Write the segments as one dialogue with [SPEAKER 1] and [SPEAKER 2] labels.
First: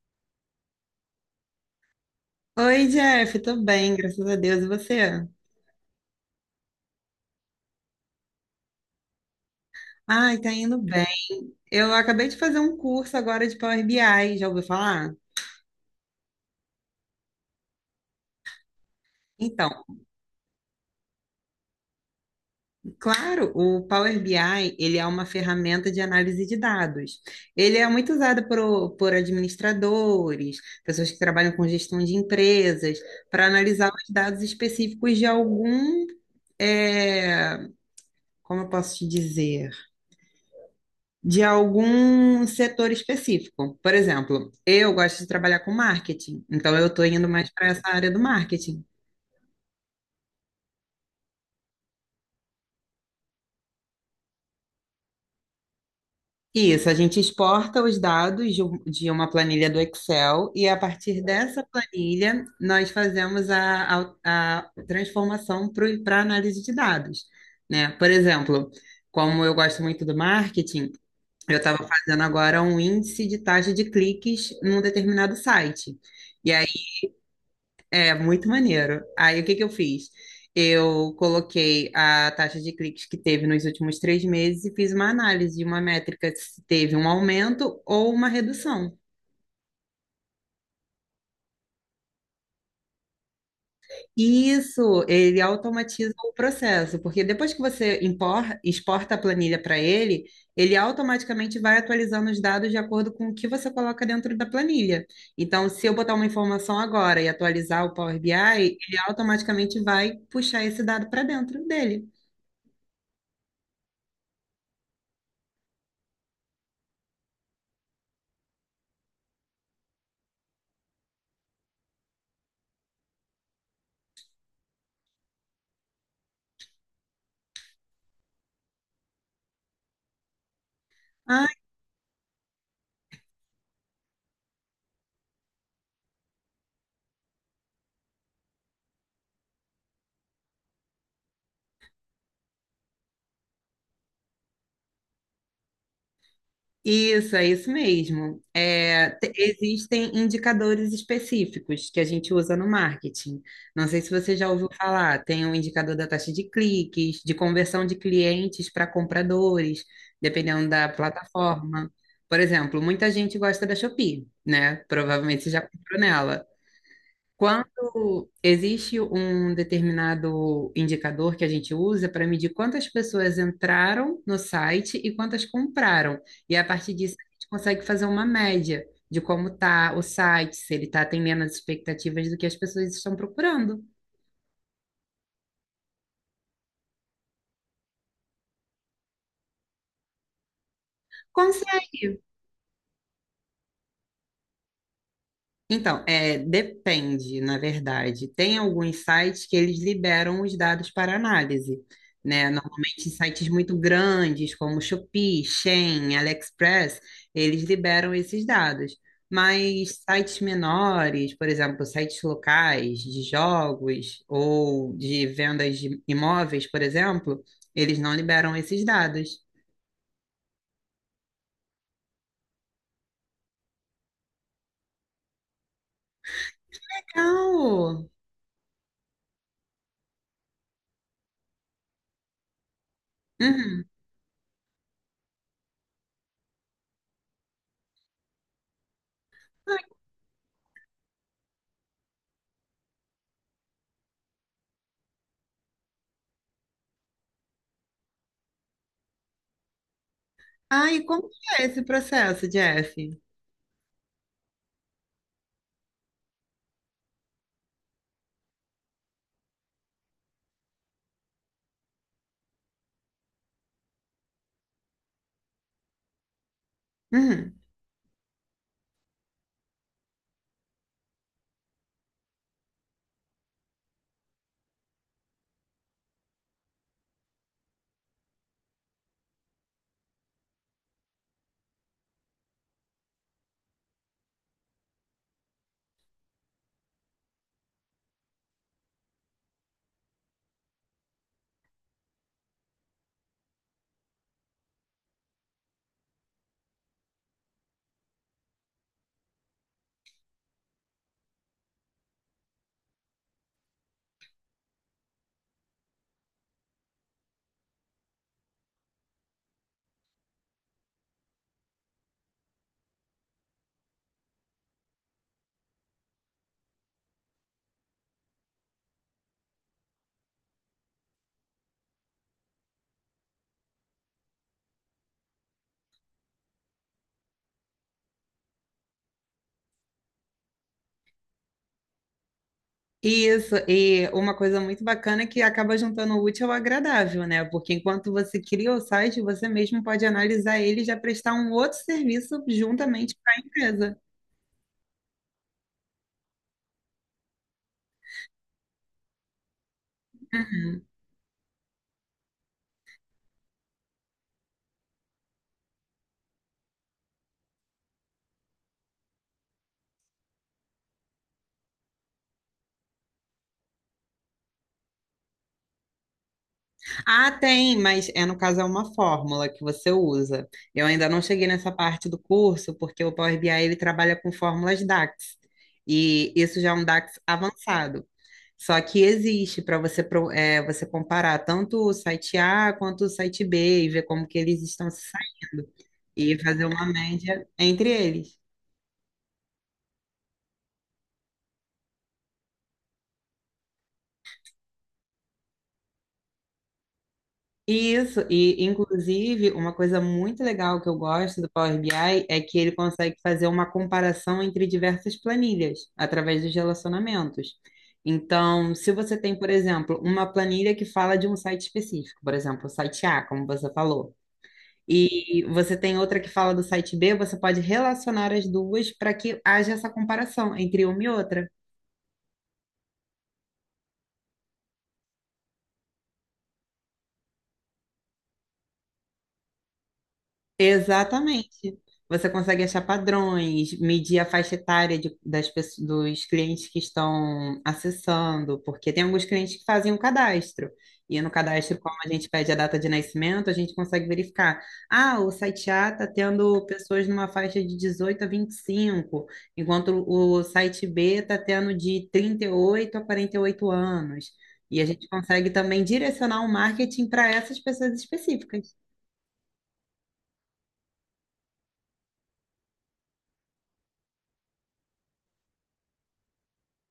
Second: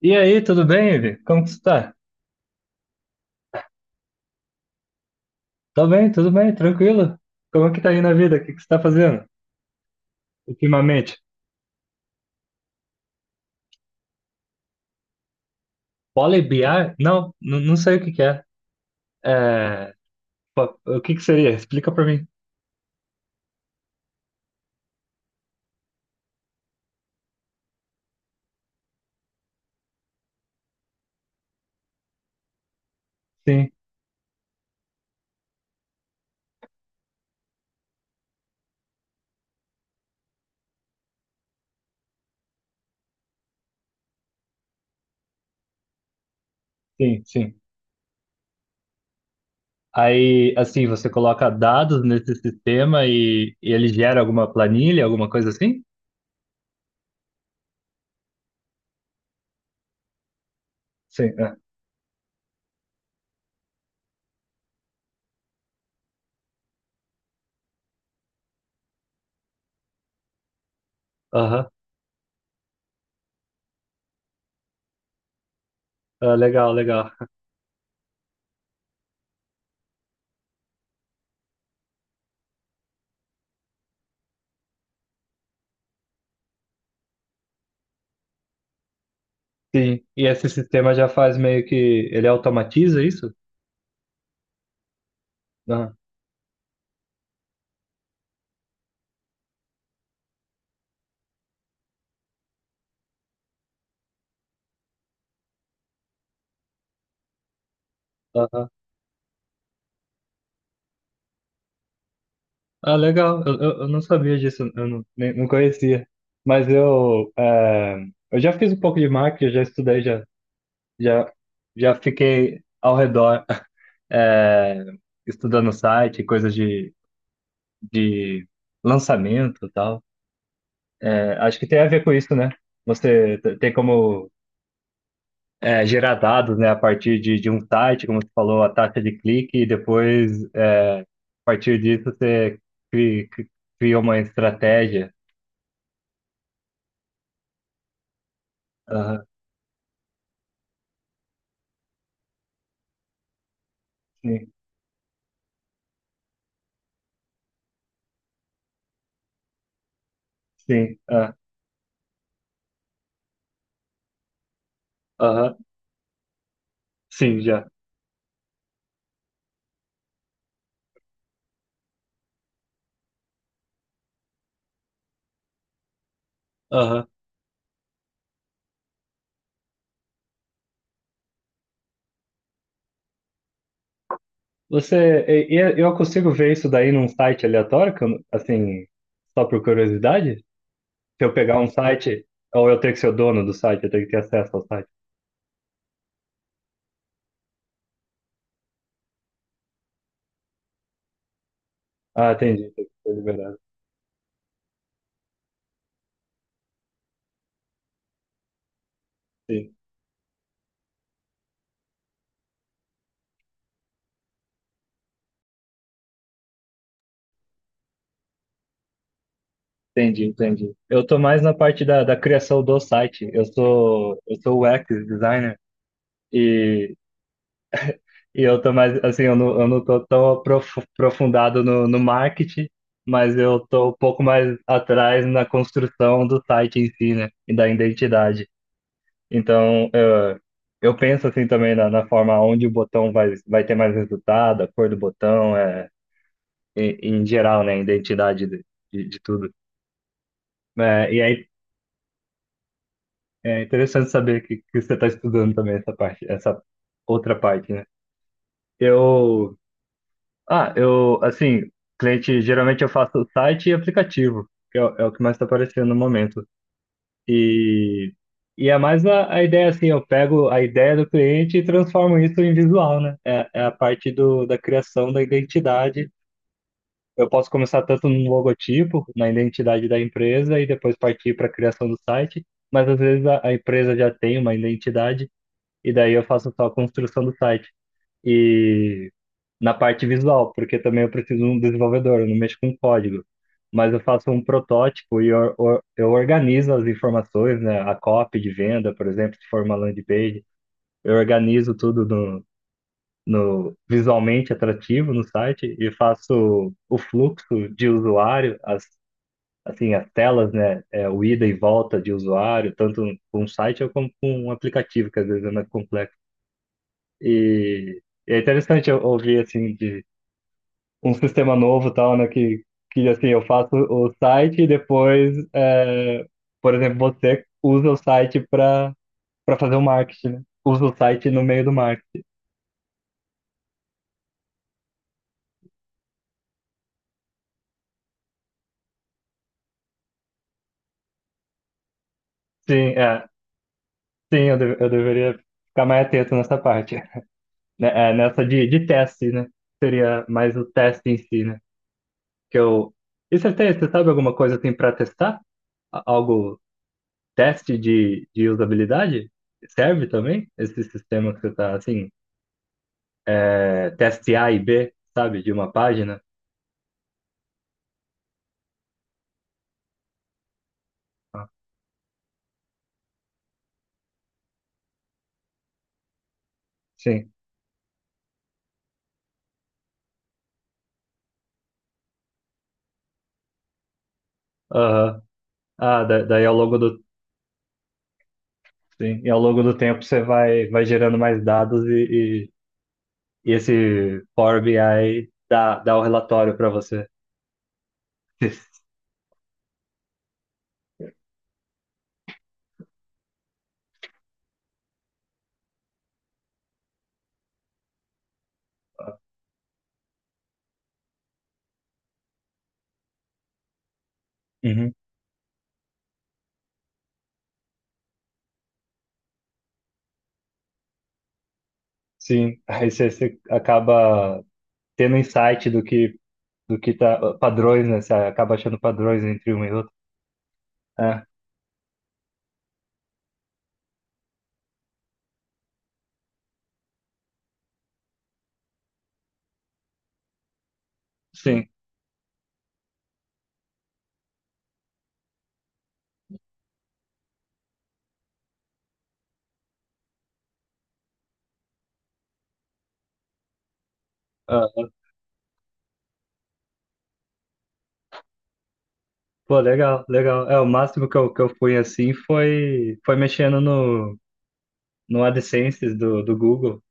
[SPEAKER 1] E aí, tudo bem, Ivi? Como que você tá?
[SPEAKER 2] Oi, Jeff, tô bem, graças a Deus. E você?
[SPEAKER 1] Tô bem, tudo bem, tranquilo. Como que tá aí na vida? O que que você tá fazendo
[SPEAKER 2] Ai, tá indo bem.
[SPEAKER 1] ultimamente?
[SPEAKER 2] Eu acabei de fazer um curso agora de Power BI, já ouviu falar?
[SPEAKER 1] Pole BI? Não, não sei o que que é.
[SPEAKER 2] Então,
[SPEAKER 1] É, o que que seria? Explica pra mim.
[SPEAKER 2] claro, o Power BI, ele é uma ferramenta de análise de dados. Ele é muito usado por administradores, pessoas que trabalham com gestão de empresas, para
[SPEAKER 1] Sim,
[SPEAKER 2] analisar os dados específicos de algum, eh, como eu posso te dizer? De algum setor específico. Por exemplo, eu gosto de trabalhar com marketing, então eu estou
[SPEAKER 1] sim,
[SPEAKER 2] indo mais
[SPEAKER 1] sim.
[SPEAKER 2] para essa área do marketing.
[SPEAKER 1] Aí, assim, você coloca dados nesse sistema e ele gera alguma planilha, alguma coisa assim?
[SPEAKER 2] E isso, a gente exporta os dados de uma planilha do Excel e a partir
[SPEAKER 1] Sim, é.
[SPEAKER 2] dessa planilha nós fazemos a transformação para análise de dados, né? Por exemplo, como eu gosto muito do marketing, eu
[SPEAKER 1] Aham.
[SPEAKER 2] estava fazendo agora um índice de taxa de cliques num determinado site.
[SPEAKER 1] Ah,
[SPEAKER 2] E aí,
[SPEAKER 1] legal, legal.
[SPEAKER 2] é muito maneiro. Aí o que que eu fiz? Eu coloquei a taxa de cliques que teve nos últimos 3 meses e fiz uma análise de uma métrica se teve um aumento ou uma redução.
[SPEAKER 1] Sim, e esse sistema já faz meio que... Ele automatiza isso?
[SPEAKER 2] E isso, ele
[SPEAKER 1] Aham.
[SPEAKER 2] automatiza o processo, porque depois que você exporta a planilha para ele, ele automaticamente vai atualizando os dados de acordo com o que você coloca dentro da planilha. Então, se eu botar uma informação agora e atualizar o Power BI,
[SPEAKER 1] aham.
[SPEAKER 2] ele automaticamente vai puxar esse dado para dentro dele.
[SPEAKER 1] Ah, legal. Eu não sabia disso, eu não, nem, não conhecia. Mas eu, eu já fiz um pouco de marketing, já estudei, já, já fiquei ao redor, é, estudando site, coisas de lançamento e tal. É, acho que tem a ver com isso, né? Tem como, gerar dados, né, a partir de um site, como você falou, a taxa de clique, e depois, a partir disso, você cri- cri- cria uma estratégia.
[SPEAKER 2] Isso, é isso mesmo. É,
[SPEAKER 1] Aham,
[SPEAKER 2] existem indicadores específicos que a gente usa no marketing. Não sei se você já
[SPEAKER 1] sim,
[SPEAKER 2] ouviu falar, tem o indicador da taxa de cliques, de conversão de clientes para compradores, dependendo da
[SPEAKER 1] sim.
[SPEAKER 2] plataforma. Por exemplo, muita gente gosta da Shopee, né? Provavelmente você
[SPEAKER 1] Aham,
[SPEAKER 2] já comprou nela.
[SPEAKER 1] sim, já.
[SPEAKER 2] Quando existe um determinado indicador que a gente usa para medir quantas pessoas entraram no site e quantas compraram. E a partir
[SPEAKER 1] Aham.
[SPEAKER 2] disso a gente consegue fazer uma média de como está o site, se ele está atendendo as expectativas do que as pessoas estão procurando.
[SPEAKER 1] Você, e- é, eu consigo ver isso daí num site aleatório, que eu não- assim, só por curiosidade? Se eu pegar um
[SPEAKER 2] Consegue.
[SPEAKER 1] site, ou eu tenho que ser o dono do site, eu tenho que ter acesso ao site.
[SPEAKER 2] Então, é, depende, na verdade. Tem alguns sites que eles liberam os dados para análise,
[SPEAKER 1] Ah,
[SPEAKER 2] né?
[SPEAKER 1] entendi, tem que
[SPEAKER 2] Normalmente
[SPEAKER 1] ser
[SPEAKER 2] sites
[SPEAKER 1] liberado.
[SPEAKER 2] muito grandes, como Shopee, Shein, AliExpress, eles liberam esses dados.
[SPEAKER 1] Sim,
[SPEAKER 2] Mas sites menores, por exemplo, sites locais de jogos ou de vendas de imóveis, por exemplo, eles não liberam esses dados.
[SPEAKER 1] entendi, entendi. Eu tô mais na parte da criação do site. Eu sou UX designer.
[SPEAKER 2] Legal!
[SPEAKER 1] E eu tô mais, assim, eu não tô tão aprofundado no marketing, mas eu
[SPEAKER 2] Uhum.
[SPEAKER 1] tô um pouco mais atrás na construção do site em si, né? E da identidade. Então, eu penso, assim, também na forma onde o botão vai ter mais resultado, a cor do botão, em, em geral, né? A identidade de tudo.
[SPEAKER 2] Ah, e
[SPEAKER 1] É, e
[SPEAKER 2] como
[SPEAKER 1] aí,
[SPEAKER 2] que é esse processo, Jeff?
[SPEAKER 1] é interessante saber que você tá estudando também essa parte, essa outra parte, né? Eu... Ah, eu, assim, cliente, geralmente eu faço site e aplicativo, que é, o é o que mais está aparecendo no momento.
[SPEAKER 2] Uhum.
[SPEAKER 1] E, e é mais a ideia, assim, eu pego a ideia do cliente e transformo isso em visual, né? É, é a parte da criação da identidade. Eu posso começar tanto no logotipo, na identidade da empresa, e depois partir para a criação do site, mas às vezes a empresa já tem uma identidade, e daí eu faço só a construção do site e na parte visual, porque também eu preciso de um desenvolvedor, eu não mexo com código. Mas eu faço um protótipo e eu organizo as informações, né? A copy de venda, por exemplo, se for uma landing page, eu organizo tudo no, no visualmente atrativo no site e faço o fluxo de usuário, as, assim, as telas, né? É, o ida e volta de usuário, tanto com um site como com um aplicativo, que às vezes é mais complexo. E é interessante eu ouvir, assim, de um sistema novo e tal, né? Que assim, eu faço o site e depois, é, por exemplo, você usa o site para para fazer o marketing, né? Usa o site no meio do marketing.
[SPEAKER 2] Isso, e uma coisa muito bacana é que acaba juntando o útil ao agradável, né? Porque enquanto você cria o site, você mesmo pode analisar ele e já prestar um outro serviço
[SPEAKER 1] Sim,
[SPEAKER 2] juntamente
[SPEAKER 1] é,
[SPEAKER 2] para a empresa.
[SPEAKER 1] sim, eu deveria ficar mais atento nessa parte, né? É, nessa de teste, né? Seria mais o teste em si, né? Que eu... E você tem, você sabe alguma coisa assim para testar? Algo, teste de usabilidade? Serve também esse sistema que você está assim? É, teste A e B, sabe, de uma página.
[SPEAKER 2] Ah, tem, mas é no caso é uma fórmula que você usa. Eu ainda não cheguei
[SPEAKER 1] Ah,
[SPEAKER 2] nessa parte do curso, porque o Power BI ele trabalha com fórmulas DAX. E isso já é um DAX
[SPEAKER 1] Sim.
[SPEAKER 2] avançado. Só que existe para você, você comparar tanto o site A quanto o site B e ver como que eles estão se
[SPEAKER 1] Aham.
[SPEAKER 2] saindo
[SPEAKER 1] Ah,
[SPEAKER 2] e
[SPEAKER 1] daí ao
[SPEAKER 2] fazer
[SPEAKER 1] longo
[SPEAKER 2] uma
[SPEAKER 1] do,
[SPEAKER 2] média entre eles.
[SPEAKER 1] sim, e ao longo do tempo você vai, vai gerando mais dados e esse Power BI dá, dá o relatório para você.
[SPEAKER 2] Isso, e inclusive uma coisa muito legal que eu gosto do Power BI é que ele consegue fazer uma comparação entre diversas planilhas através dos relacionamentos. Então, se você tem, por exemplo, uma planilha que fala de um site específico, por exemplo, o site A, como você falou,
[SPEAKER 1] Uhum.
[SPEAKER 2] e você tem outra que fala do site B, você pode relacionar as duas para que haja essa comparação entre uma e outra.
[SPEAKER 1] Sim, aí você, você acaba tendo insight do que tá, padrões, né? Você acaba achando padrões entre um e outro. É,
[SPEAKER 2] Exatamente. Você consegue achar padrões, medir a faixa etária das pessoas, dos clientes que estão acessando, porque tem alguns clientes que fazem um cadastro. E no
[SPEAKER 1] sim.
[SPEAKER 2] cadastro, como a gente pede a data de nascimento, a gente consegue verificar. Ah, o site A está tendo pessoas numa faixa de 18 a 25, enquanto o site B está tendo de 38 a 48 anos.
[SPEAKER 1] Ah,
[SPEAKER 2] E a gente consegue também direcionar o marketing para essas pessoas específicas.
[SPEAKER 1] pô, legal, legal. É, o máximo que eu fui assim foi, foi mexendo no. No AdSense do, do Google,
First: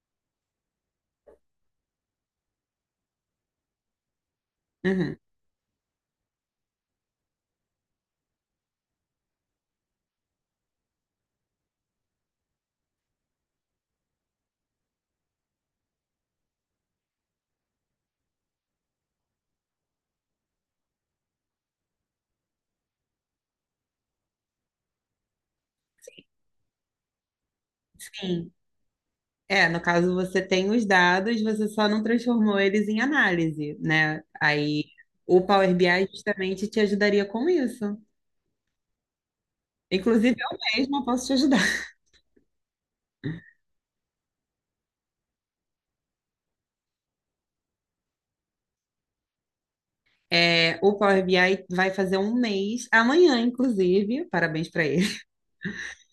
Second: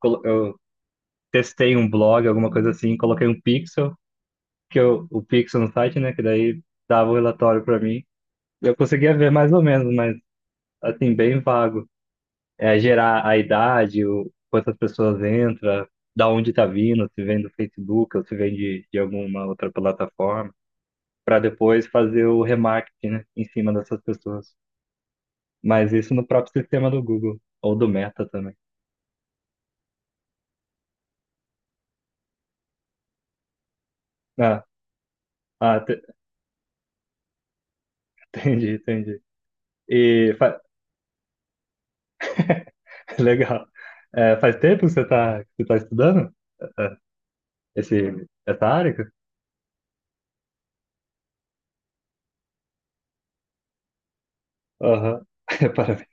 [SPEAKER 1] eu testei um blog, alguma coisa assim, coloquei um pixel,
[SPEAKER 2] Uhum.
[SPEAKER 1] o pixel no site, né, que daí dava o relatório para mim. Eu conseguia ver mais ou menos, mas assim, bem vago. É gerar a idade, quantas pessoas entram, da onde tá vindo, se vem do Facebook ou se vem de alguma outra plataforma, para depois fazer o remarketing, né, em cima dessas pessoas. Mas isso no próprio sistema do Google, ou do Meta
[SPEAKER 2] Sim.
[SPEAKER 1] também.
[SPEAKER 2] É, no caso você tem os dados, você só não transformou eles em análise, né?
[SPEAKER 1] Ah,
[SPEAKER 2] Aí o Power
[SPEAKER 1] ah, te-
[SPEAKER 2] BI justamente te ajudaria com isso.
[SPEAKER 1] entendi, entendi. E
[SPEAKER 2] Inclusive eu
[SPEAKER 1] fa-
[SPEAKER 2] mesma posso te ajudar.
[SPEAKER 1] legal. É, faz tempo que você tá estudando é, esse, essa área?
[SPEAKER 2] É, o Power BI vai fazer um mês, amanhã inclusive, parabéns para ele.
[SPEAKER 1] Aham. Parabéns,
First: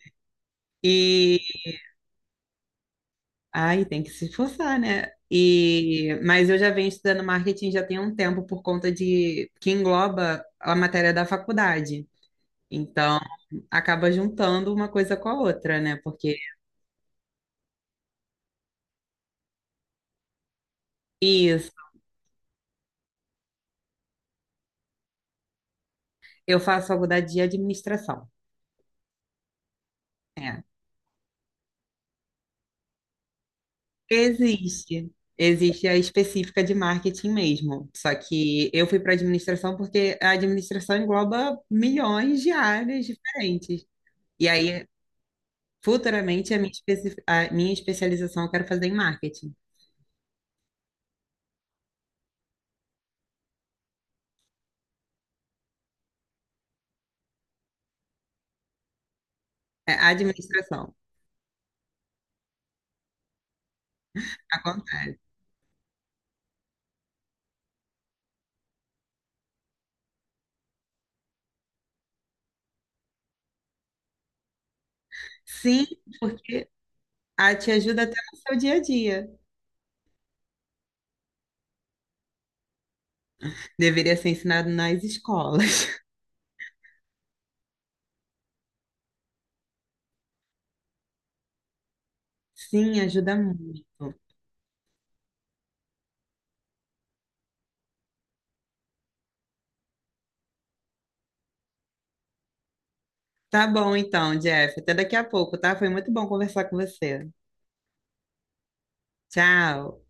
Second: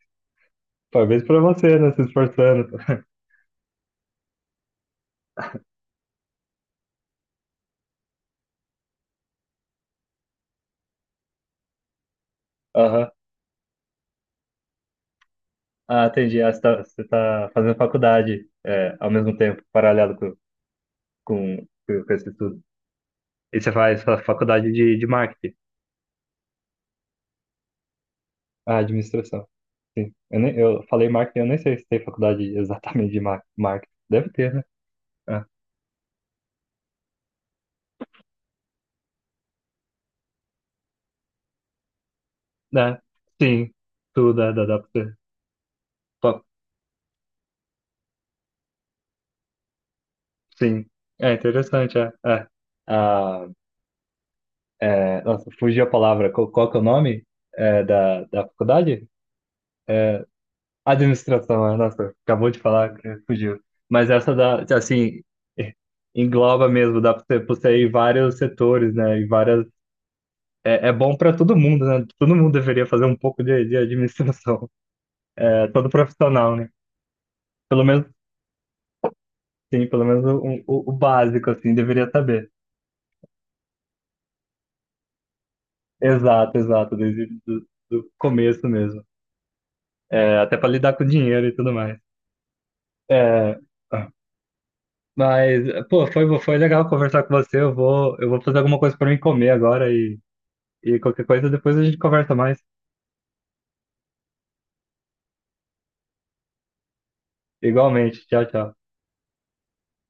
[SPEAKER 1] parabéns
[SPEAKER 2] E
[SPEAKER 1] para você, né? Se esforçando.
[SPEAKER 2] ai, tem que se esforçar, né? E mas eu já venho estudando marketing já tem um tempo por conta de que engloba a matéria da faculdade.
[SPEAKER 1] Aham.
[SPEAKER 2] Então, acaba juntando uma coisa com a outra, né?
[SPEAKER 1] Ah,
[SPEAKER 2] Porque
[SPEAKER 1] entendi. Ah, você tá fazendo faculdade é, ao mesmo tempo, paralelo
[SPEAKER 2] isso,
[SPEAKER 1] com esse estudo. E você faz faculdade de marketing.
[SPEAKER 2] eu faço faculdade de administração.
[SPEAKER 1] Ah, administração. Sim.
[SPEAKER 2] É.
[SPEAKER 1] Eu falei marketing, eu nem sei se tem faculdade exatamente de marketing. Deve ter, né?
[SPEAKER 2] Existe.
[SPEAKER 1] Ah,
[SPEAKER 2] Existe a específica de marketing mesmo. Só que eu fui para administração porque a administração engloba milhões de
[SPEAKER 1] né?
[SPEAKER 2] áreas
[SPEAKER 1] Sim.
[SPEAKER 2] diferentes.
[SPEAKER 1] Tudo,
[SPEAKER 2] E
[SPEAKER 1] dá
[SPEAKER 2] aí,
[SPEAKER 1] pra você.
[SPEAKER 2] futuramente, a minha especialização eu quero fazer em marketing.
[SPEAKER 1] Sim. É interessante, é. É. Ah, é, nossa, fugiu a palavra. Qual, qual que é o nome da, da faculdade?
[SPEAKER 2] É
[SPEAKER 1] É,
[SPEAKER 2] administração.
[SPEAKER 1] administração, é. Nossa, acabou de falar que fugiu. Mas essa da,
[SPEAKER 2] Acontece.
[SPEAKER 1] assim, engloba mesmo, dá para você, pra você ir vários setores, né? E várias. É, é bom para todo mundo, né? Todo mundo deveria fazer um pouco de administração. É,
[SPEAKER 2] Sim,
[SPEAKER 1] todo profissional, né?
[SPEAKER 2] porque a te
[SPEAKER 1] Pelo
[SPEAKER 2] ajuda
[SPEAKER 1] menos,
[SPEAKER 2] até no seu dia a dia.
[SPEAKER 1] sim, pelo menos o básico, assim, deveria saber.
[SPEAKER 2] Deveria ser ensinado nas escolas.
[SPEAKER 1] Exato, exato, desde do começo mesmo. É, até para lidar com dinheiro e tudo mais.
[SPEAKER 2] Sim, ajuda
[SPEAKER 1] É, tá.
[SPEAKER 2] muito.
[SPEAKER 1] Mas, foi legal conversar com você. Eu vou fazer alguma coisa para mim comer agora e qualquer coisa depois a gente conversa mais.
[SPEAKER 2] Tá bom então, Jeff. Até daqui a pouco, tá? Foi muito bom conversar com você.
[SPEAKER 1] Igualmente. Tchau, tchau.
[SPEAKER 2] Tchau.